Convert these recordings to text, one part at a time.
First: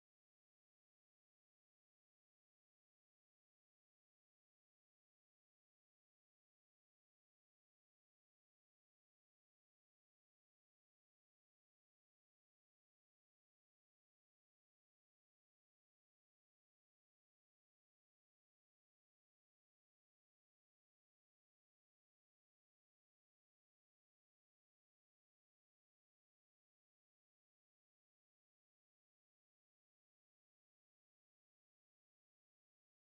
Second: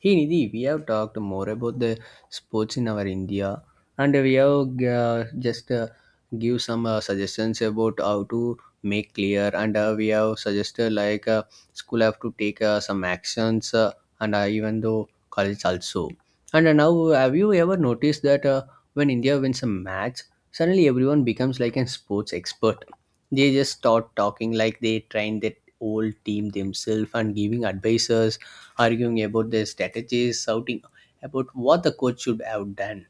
Hey Nidhi, we have talked more about the sports in our India, and we have just give some suggestions about how to make clear, and we have suggested like school have to take some actions, and even though college also. And now, have you ever noticed that when India wins a match, suddenly everyone becomes like a sports expert? They just start talking like they train that whole team themselves and giving advices, arguing about their strategies, shouting about what the coach should have done.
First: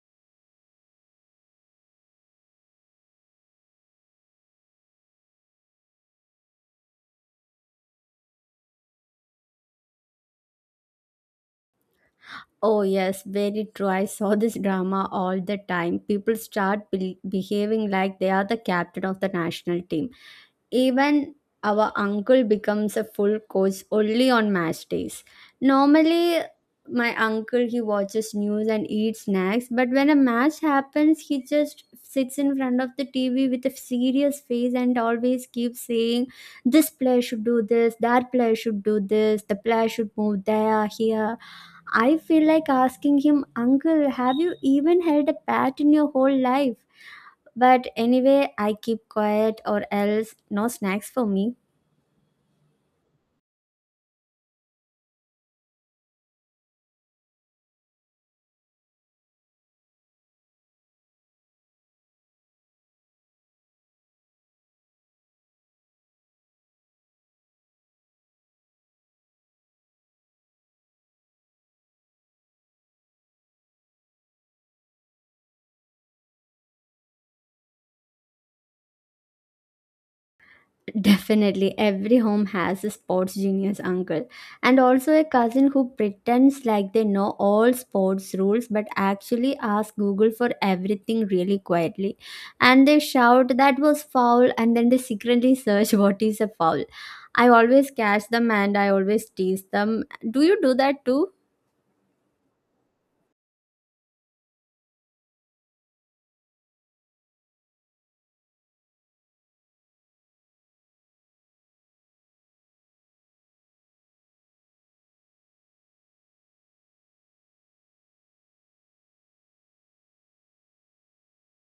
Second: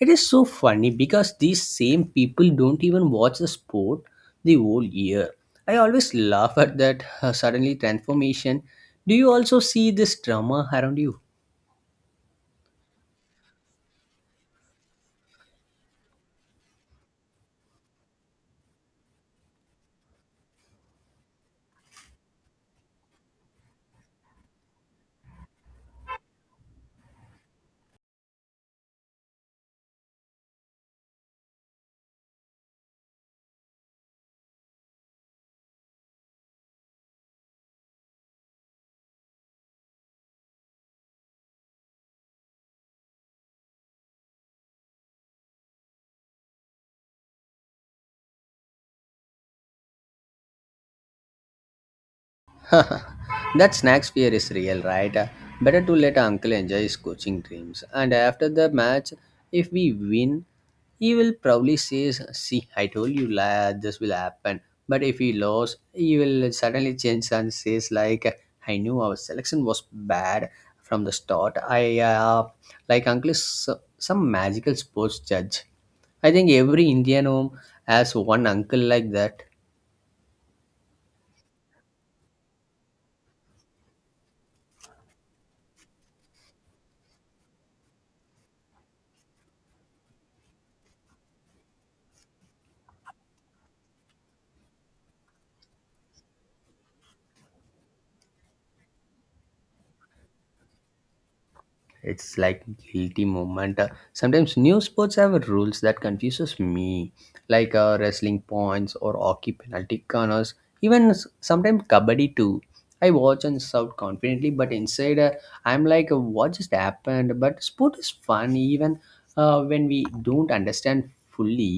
It is so funny because these same people don't even watch the sport the whole year. I always laugh at that suddenly transformation. Do you also see this drama around you? Oh, yes, very true. I saw this drama all the time. People start behaving like they are the captain of the national team. Even our uncle becomes a full coach only on match days. Normally, my uncle he watches news and eats snacks, but when a match happens, he just sits in front of the TV with a serious face and always keeps saying, "This player should do this, that player should do this, the player should move there, here." I feel like asking him, Uncle, have you even held a bat in your whole life? But anyway, I keep quiet or else no snacks for me. That snacks fear is real, right? Better to let uncle enjoy his coaching dreams. And after the match, if we win, he will probably say, "See, I told you la- this will happen." But if he lose, he will suddenly change and says like, "I knew our selection was bad from the start." I Like uncle is so- some magical sports judge. I think every Indian home has one uncle like that. Definitely, every home has a sports genius uncle and also a cousin who pretends like they know all sports rules but actually ask Google for everything really quietly. And they shout that was foul and then they secretly search what is a foul. I always catch them and I always tease them. Do you do that too? It's like guilty moment. Sometimes new sports have rules that confuses me like wrestling points or hockey penalty corners, even s- sometimes kabaddi too. I watch and shout confidently, but inside I'm like what just happened, but sport is fun even when we don't understand fully.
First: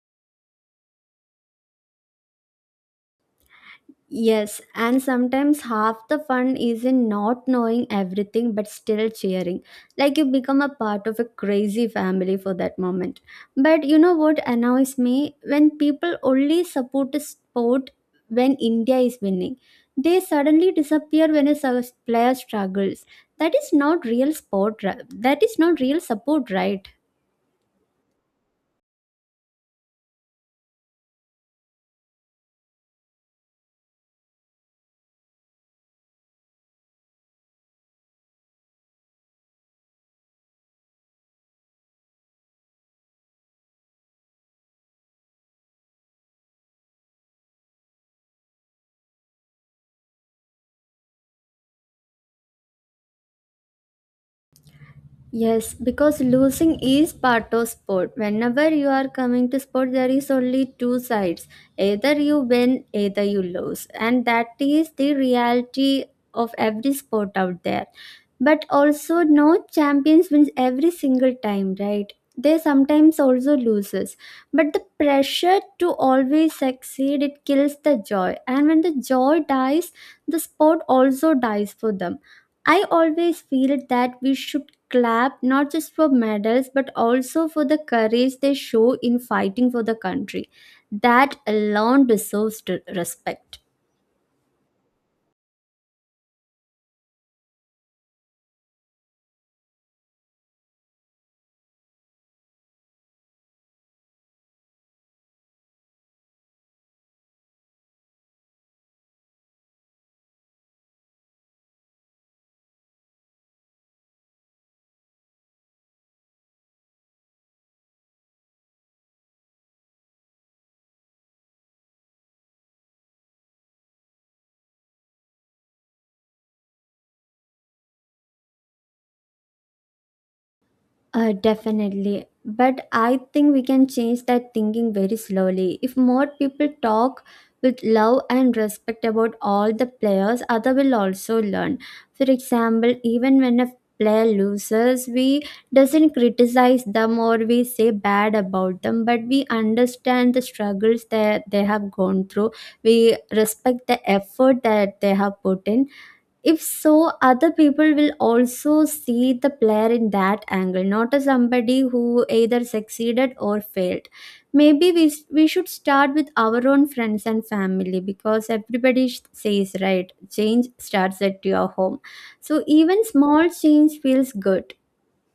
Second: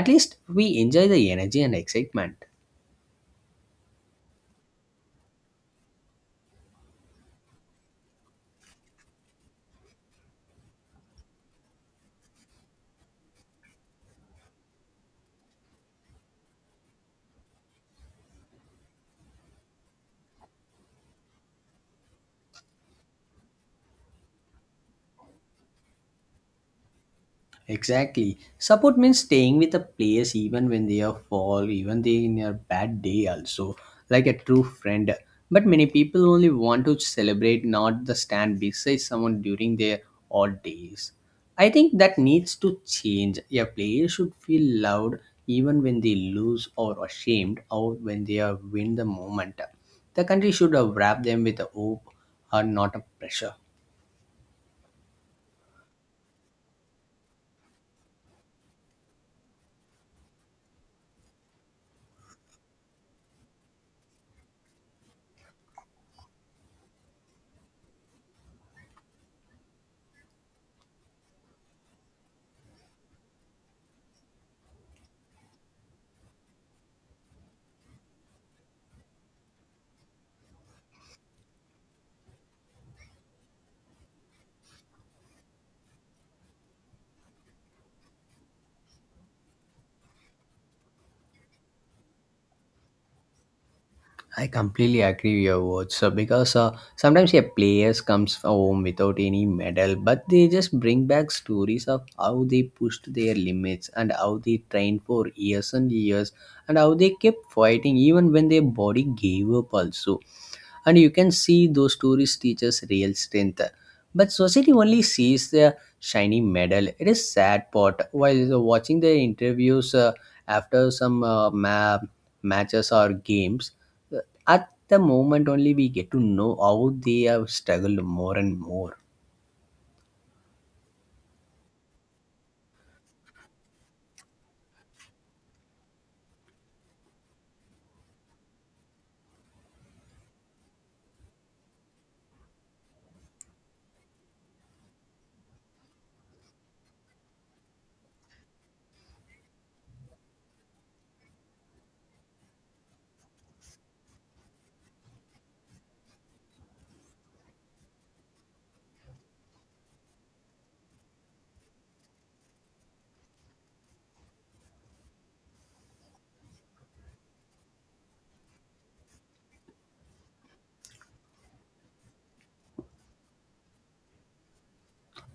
At least we enjoy the energy and excitement. Yes, and sometimes half the fun is in not knowing everything but still cheering. Like you become a part of a crazy family for that moment. But you know what annoys me? When people only support a sport when India is winning, they suddenly disappear when a player struggles. That is not real sport. That is not real support, right? Exactly. Support means staying with the players even when they are fall, even they in a bad day also, like a true friend. But many people only want to celebrate, not the stand beside someone during their odd days. I think that needs to change. A player should feel loved even when they lose or ashamed or when they are win the moment. The country should wrap them with a hope or not a pressure. Yes, because losing is part of sport. Whenever you are coming to sport, there is only two sides. Either you win, either you lose. And that is the reality of every sport out there, but also no champions wins every single time, right? They sometimes also loses, but the pressure to always succeed it kills the joy, and when the joy dies the sport also dies for them. I always feel that we should clap not just for medals but also for the courage they show in fighting for the country. That alone deserves to respect. I completely agree with your words. So because sometimes, yeah, players comes home without any medal, but they just bring back stories of how they pushed their limits and how they trained for years and years, and how they kept fighting even when their body gave up also. And you can see those tourist teachers real strength, but society only sees the shiny medal. It is sad part. While watching the interviews after some matches or games, uh, at the moment only we get to know how they have struggled more and more. Definitely. But I think we can change that thinking very slowly. If more people talk with love and respect about all the players, other will also learn. For example, even when a player loses, we doesn't criticize them or we say bad about them, but we understand the struggles that they have gone through. We respect the effort that they have put in. If so, other people will also see the player in that angle, not as somebody who either succeeded or failed. Maybe we should start with our own friends and family because everybody says, right, change starts at your home. So even small change feels good.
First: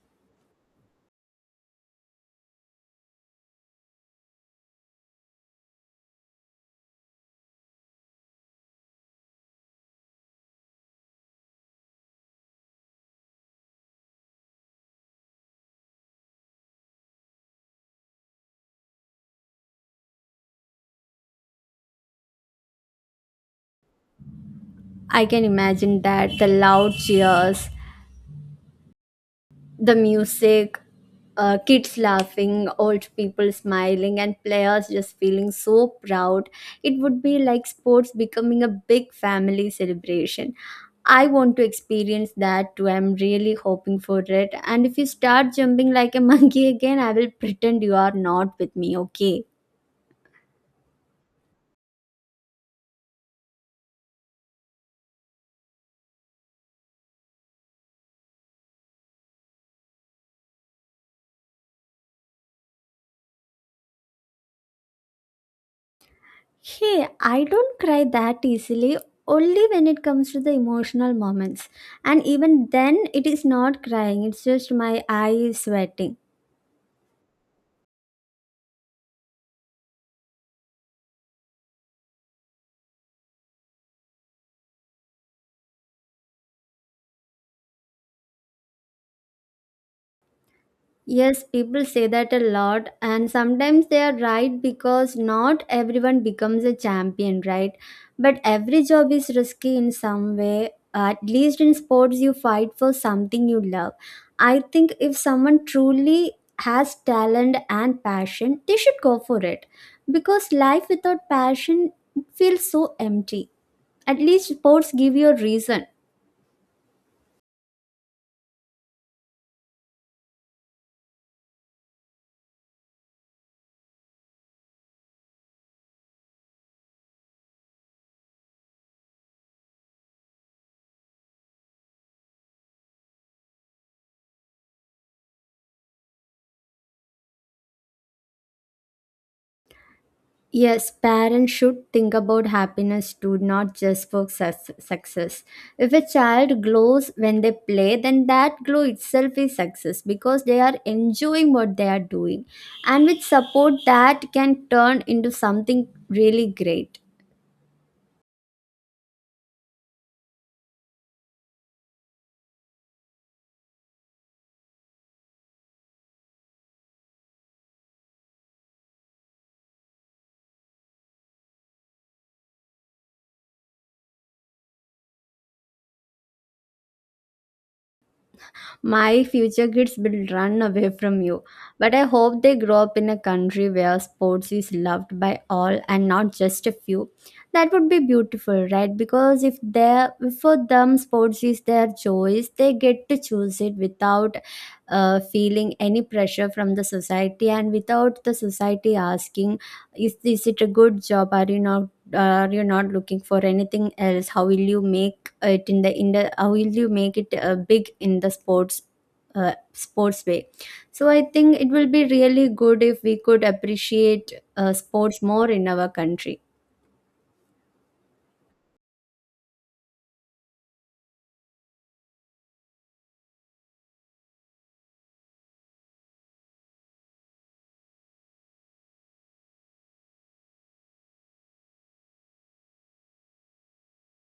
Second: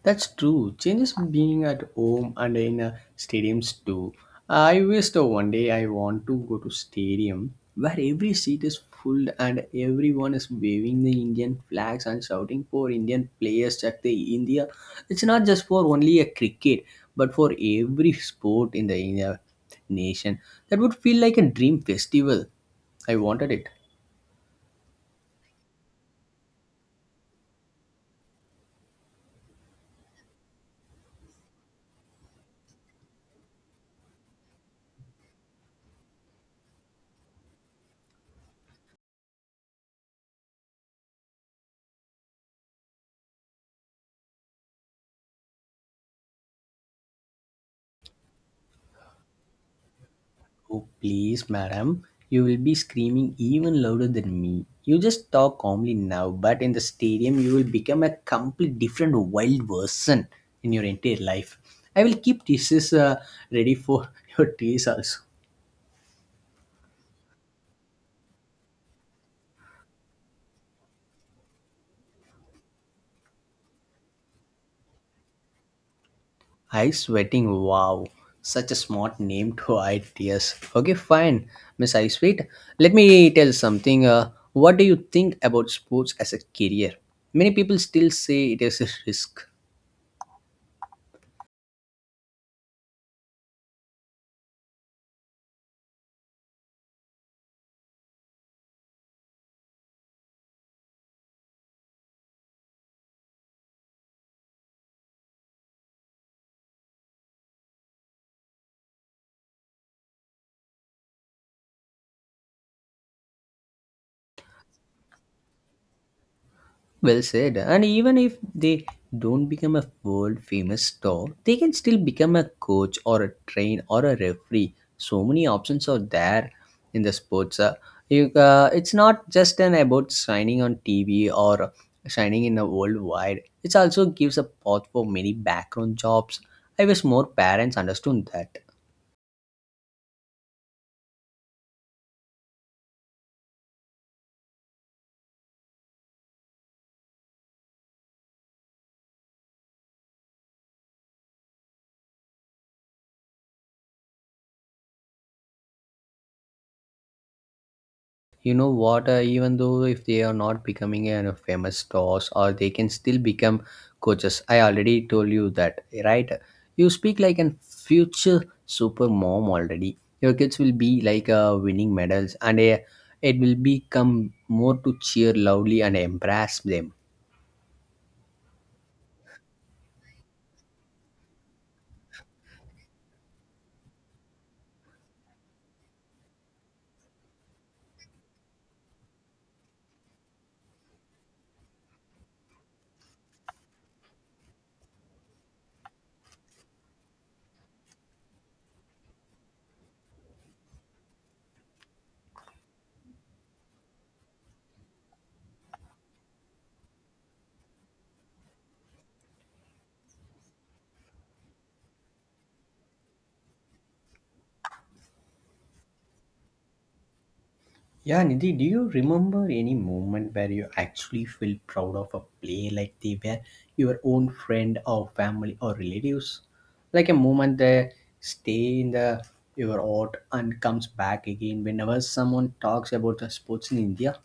That's true. Changes being at home and in a stadiums too. I wish the one day I want to go to stadium where every seat is full and everyone is waving the Indian flags and shouting for Indian players at the India. It's not just for only a cricket, but for every sport in the India nation. That would feel like a dream festival. I wanted it. I can imagine that the loud cheers, the music, kids laughing, old people smiling, and players just feeling so proud. It would be like sports becoming a big family celebration. I want to experience that too. I'm really hoping for it. And if you start jumping like a monkey again, I will pretend you are not with me, okay? Oh, please, madam. You will be screaming even louder than me. You just talk calmly now, but in the stadium, you will become a complete different wild person in your entire life. I will keep tissues ready for your tears also. Hey, I don't cry that easily, only when it comes to the emotional moments. And even then, it is not crying, it's just my eyes sweating. I sweating. Wow, such a smart name to hide tears. Okay, fine, Miss I sweet. Let me tell something. What do you think about sports as a career? Many people still say it is a risk. Yes, people say that a lot, and sometimes they are right because not everyone becomes a champion, right? But every job is risky in some way. At least in sports, you fight for something you love. I think if someone truly has talent and passion, they should go for it because life without passion feels so empty. At least sports give you a reason. Well said. And even if they don't become a world famous star, they can still become a coach or a train or a referee. So many options are there in the sports. It's not just an about shining on TV or shining in the worldwide. It also gives a path for many background jobs. I wish more parents understood that. Yes, parents should think about happiness too, not just for success. If a child glows when they play, then that glow itself is success because they are enjoying what they are doing. And with support, that can turn into something really great. You know what, even though if they are not becoming a famous stars or they can still become coaches. I already told you that, right? You speak like an future super mom already. Your kids will be like winning medals and it will become more to cheer loudly and embrace them. My future kids will run away from you. But I hope they grow up in a country where sports is loved by all and not just a few. That would be beautiful, right? Because if they, for them sports is their choice, they get to choose it without feeling any pressure from the society and without the society asking, is it a good job? Are you not looking for anything else? How will you make it in the how will you make it big in the sports, sports way. So I think it will be really good if we could appreciate, sports more in our country. Yeah, Nidhi, do you remember any moment where you actually feel proud of a play like they were your own friend or family or relatives? Like a moment that stay in the your heart and comes back again whenever someone talks about the sports in India?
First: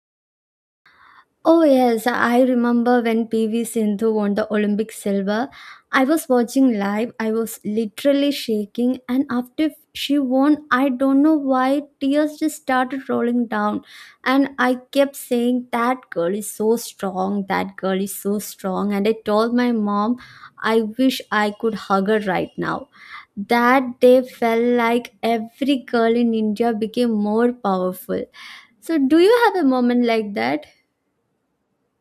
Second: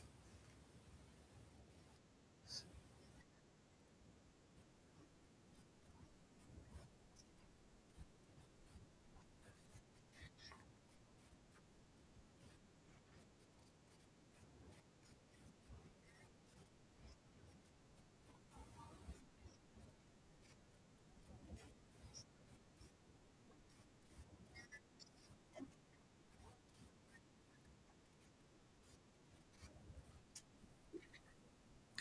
Oh yes, I remember when PV Sindhu won the Olympic silver. I was watching live. I was literally shaking, and after she won, I don't know why tears just started rolling down, and I kept saying that girl is so strong, that girl is so strong, and I told my mom I wish I could hug her right now. That day felt like every girl in India became more powerful. So do you have a moment like that?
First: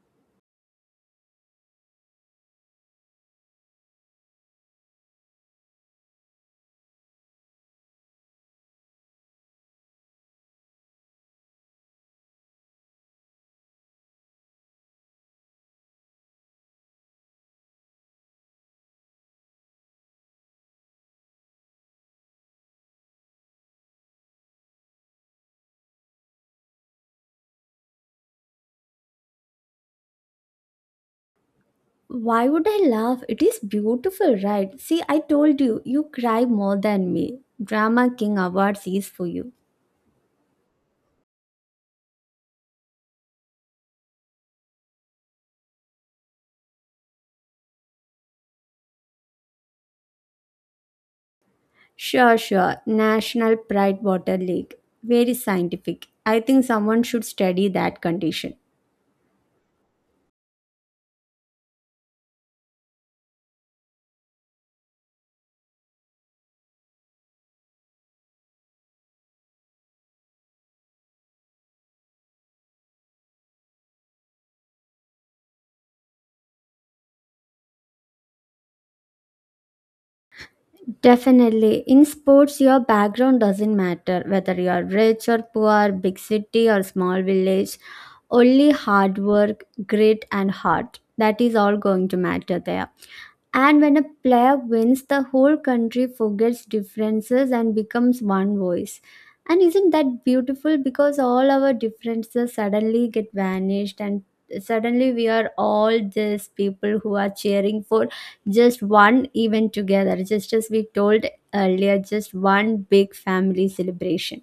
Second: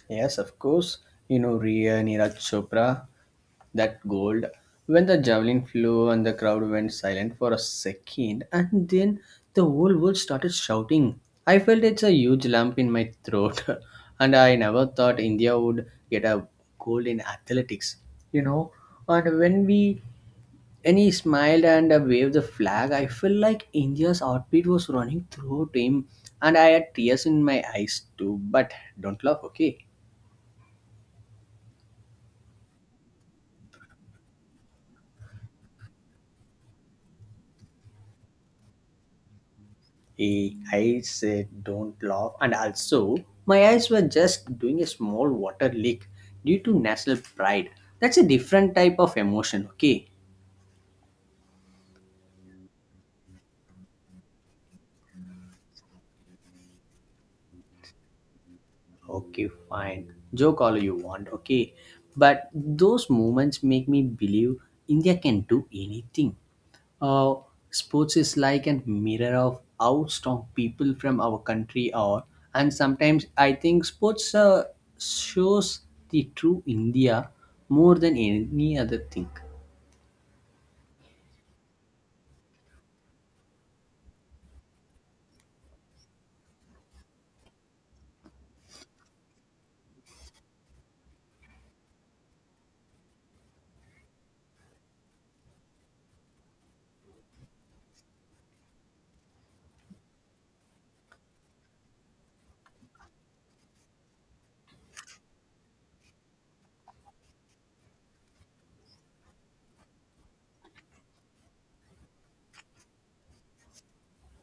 Yes, of course. You know, Rhea, Neeraj Chopra, that gold when the javelin flew and the crowd went silent for a second, and then the whole world started shouting. I felt it's a huge lump in my throat. And I never thought India would get a gold in athletics, you know. And when we and he smiled and waved the flag, I felt like India's heartbeat was running through him. And I had tears in my eyes too, but don't laugh, okay? Why would I laugh? It is beautiful, right? See, I told you, you cry more than me. Drama King Awards is for you. Eh, I said, don't laugh. And also, my eyes were just doing a small water leak due to national pride. That's a different type of emotion, okay? Sure, sure. National Pride Water Lake. Very scientific. I think someone should study that condition. Okay, fine. Joke all you want, okay? But those moments make me believe India can do anything. Uh, Sports is like a mirror of how strong people from our country are, and sometimes I think sports shows the true India more than any other thing. Definitely. In sports, your background doesn't matter whether you are rich or poor, big city or small village. Only hard work, grit, and heart. That is all going to matter there. And when a player wins, the whole country forgets differences and becomes one voice. And isn't that beautiful? Because all our differences suddenly get vanished, and suddenly we are all just people who are cheering for just one event together, just as we told earlier, just one big family celebration.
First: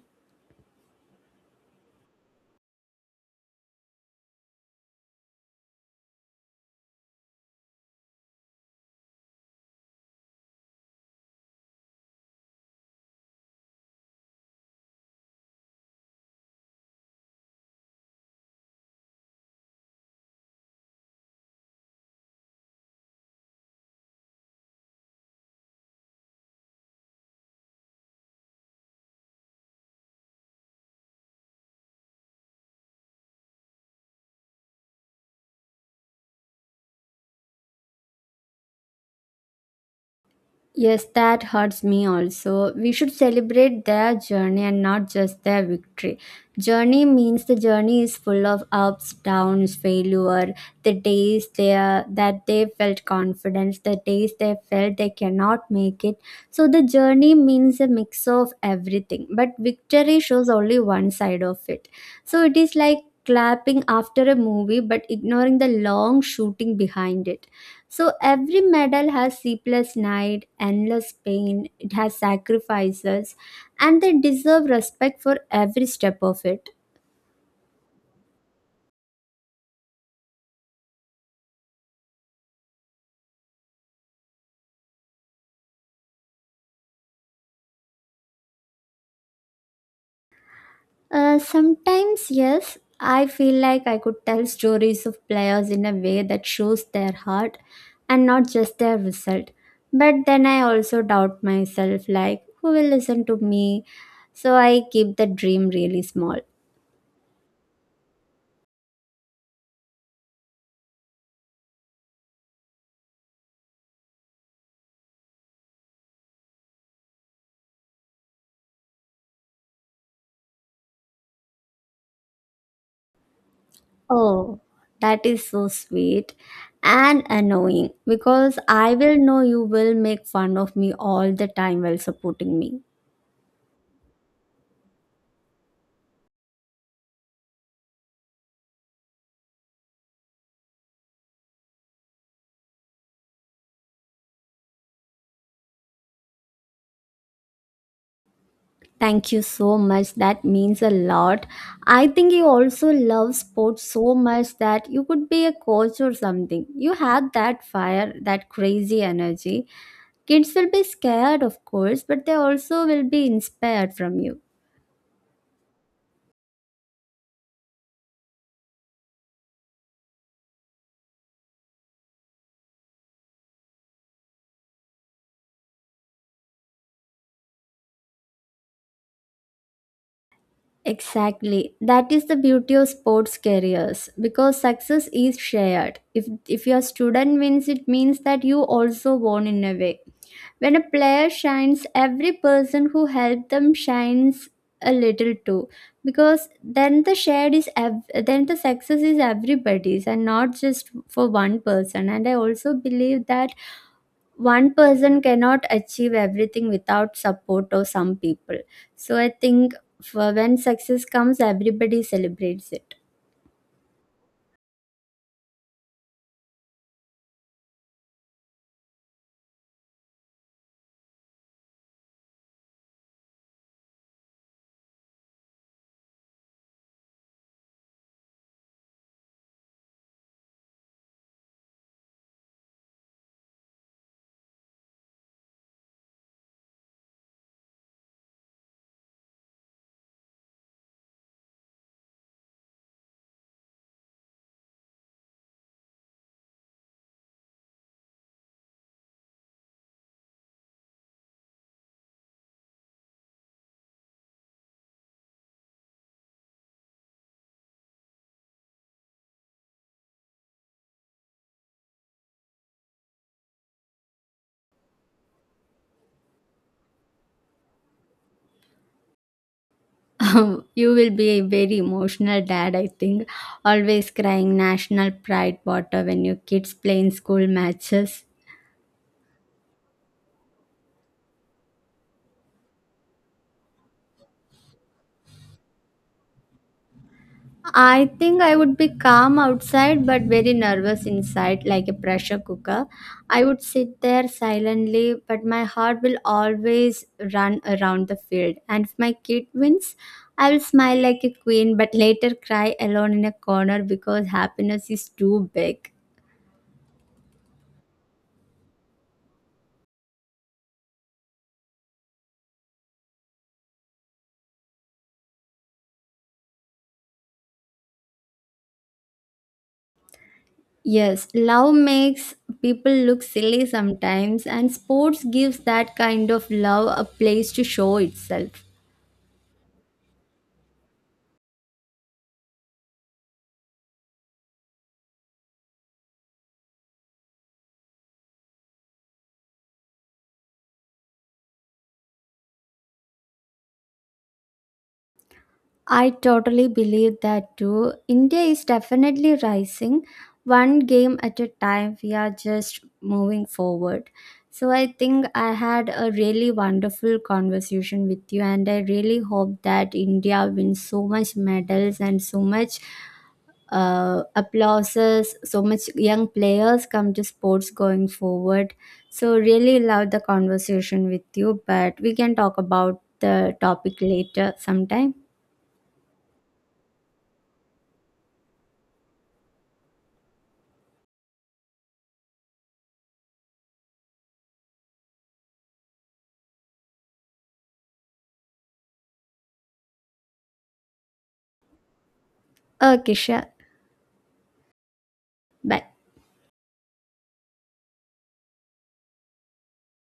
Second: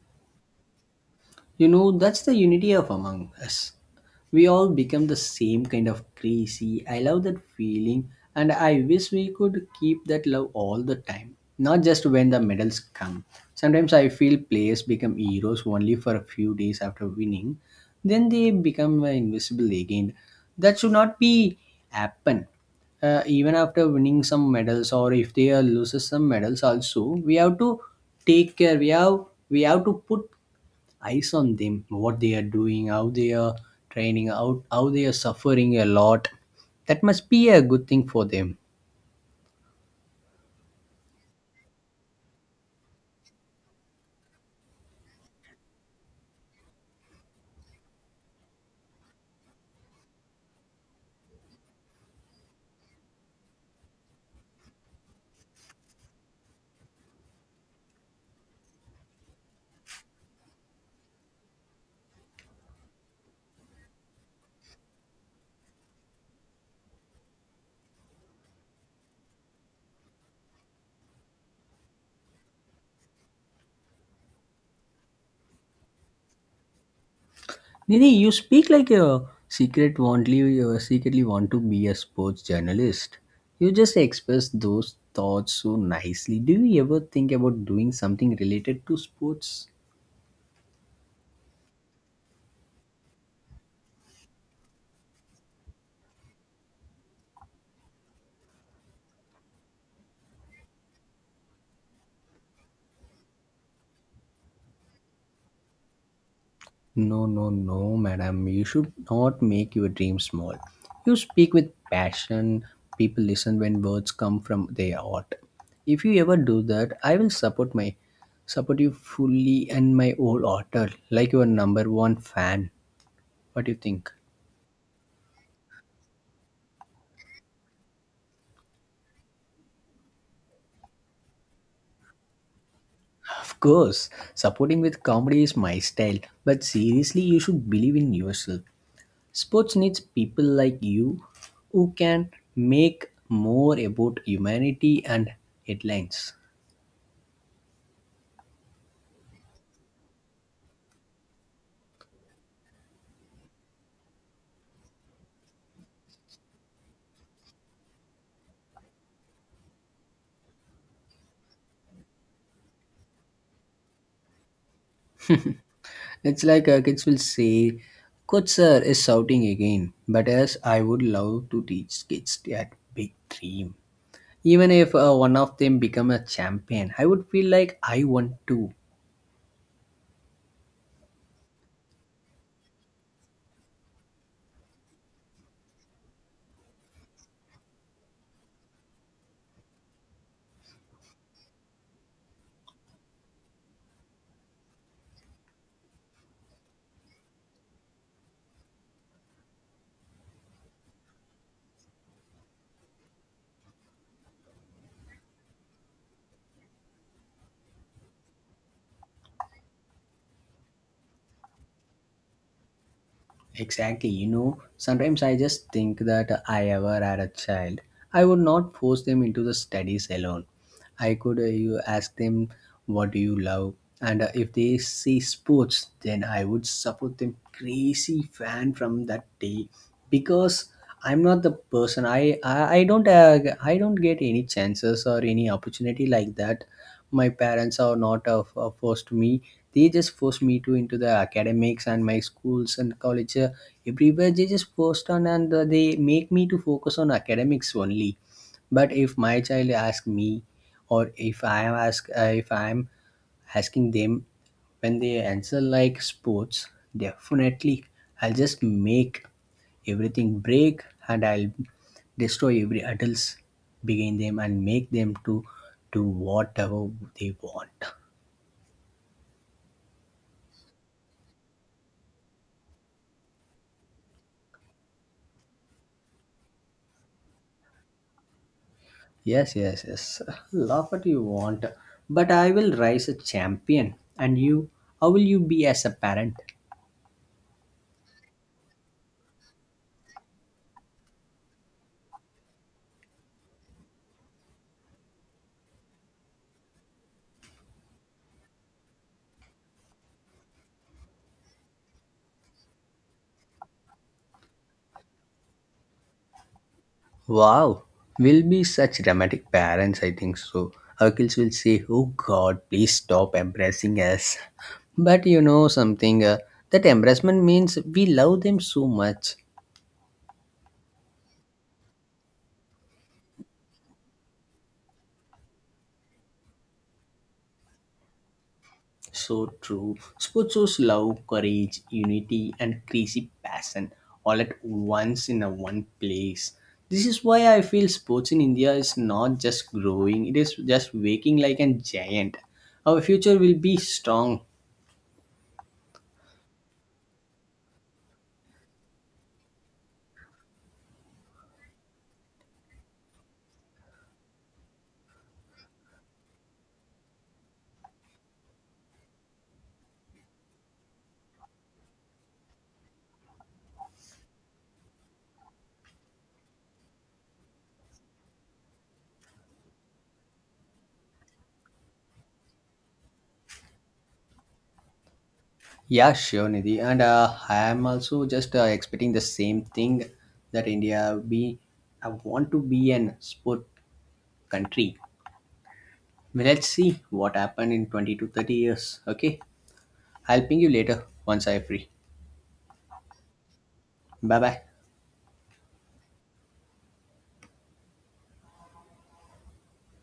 You know, that's the unity of Among Us. We all become the same kind of crazy. I love that feeling, and I wish we could keep that love all the time, not just when the medals come. Sometimes I feel players become heroes only for a few days after winning, then they become invisible again. That should not be happen. Even after winning some medals, or if they loses some medals, also we have to take care. We have to put eyes on them, what they are doing, how they are training, how they are suffering a lot. That must be a good thing for them. Yes, that hurts me also. We should celebrate their journey and not just their victory. Journey means the journey is full of ups, downs, failure, the days they are, that they felt confidence, the days they felt they cannot make it. So the journey means a mix of everything, but victory shows only one side of it. So it is like clapping after a movie but ignoring the long shooting behind it. So every medal has sleepless night, endless pain, it has sacrifices, and they deserve respect for every step of it. Nidhi, you speak like a secret wantly, you secretly want to be a sports journalist. You just express those thoughts so nicely. Do you ever think about doing something related to sports? Sometimes, yes, I feel like I could tell stories of players in a way that shows their heart and not just their result. But then I also doubt myself like, who will listen to me? So I keep the dream really small. No, no, no, madam. You should not make your dream small. You speak with passion. People listen when words come from their heart. If you ever do that, I will support you fully and my whole heart, like your number one fan. What do you think? Oh, that is so sweet and annoying because I will know you will make fun of me all the time while supporting me. Of course, supporting with comedy is my style, but seriously, you should believe in yourself. Sports needs people like you who can make more about humanity and headlines. Thank you so much. That means a lot. I think you also love sports so much that you could be a coach or something. You have that fire, that crazy energy. Kids will be scared, of course, but they also will be inspired from you. It's like kids will say, "Coach sir is shouting again." But yes, I would love to teach kids that big dream. Even if one of them become a champion, I would feel like I want to. Exactly. That is the beauty of sports careers because success is shared. If your student wins, it means that you also won in a way. When a player shines, every person who helped them shines a little too, because then the shared is then the success is everybody's and not just for one person. And I also believe that one person cannot achieve everything without support of some people, so I think for when success comes everybody celebrates it. Exactly. You know, sometimes I just think that I ever had a child, I would not force them into the studies alone. I could you ask them, what do you love, and if they say sports, then I would support them crazy fan from that day. Because I'm not the person. I don't I don't get any chances or any opportunity like that. My parents are not forced me. They just forced me to into the academics and my schools and college, everywhere they just forced on, and they make me to focus on academics only. But if my child ask me, or if I am ask, if I am asking them, when they answer like sports, definitely I'll just make everything break, and I'll destroy every adults begin them and make them to do whatever they want. You will be a very emotional dad, I think, always crying national pride water when your kids play in school matches. Yes, yes, yes. Laugh what you want. But I will rise a champion. And you, how will you be as a parent? I think I would be calm outside but very nervous inside, like a pressure cooker. I would sit there silently, but my heart will always run around the field. And if my kid wins, I will smile like a queen but later cry alone in a corner because happiness is too big. Wow, will be such dramatic parents, I think so. Our kids will say, "Oh God, please stop embracing us." But you know something, that embarrassment means we love them so much. Yes, love makes people look silly sometimes, and sports gives that kind of love a place to show itself. So true. Sports shows love, courage, unity, and crazy passion all at once in a one place. This is why I feel sports in India is not just growing, it is just waking like a giant. Our future will be strong. I totally believe that too. India is definitely rising one game at a time. We are just moving forward. So I think I had a really wonderful conversation with you and I really hope that India wins so much medals and so much, applauses, so much young players come to sports going forward. So really love the conversation with you, but we can talk about the topic later sometime. Yeah, sure, Nidhi. And I am also just expecting the same thing, that India be. I want to be an sport country. Well, let's see what happened in 20 to 30 years. Okay, I'll ping you later once I'm free. Okay, sure. 拜拜。Bye.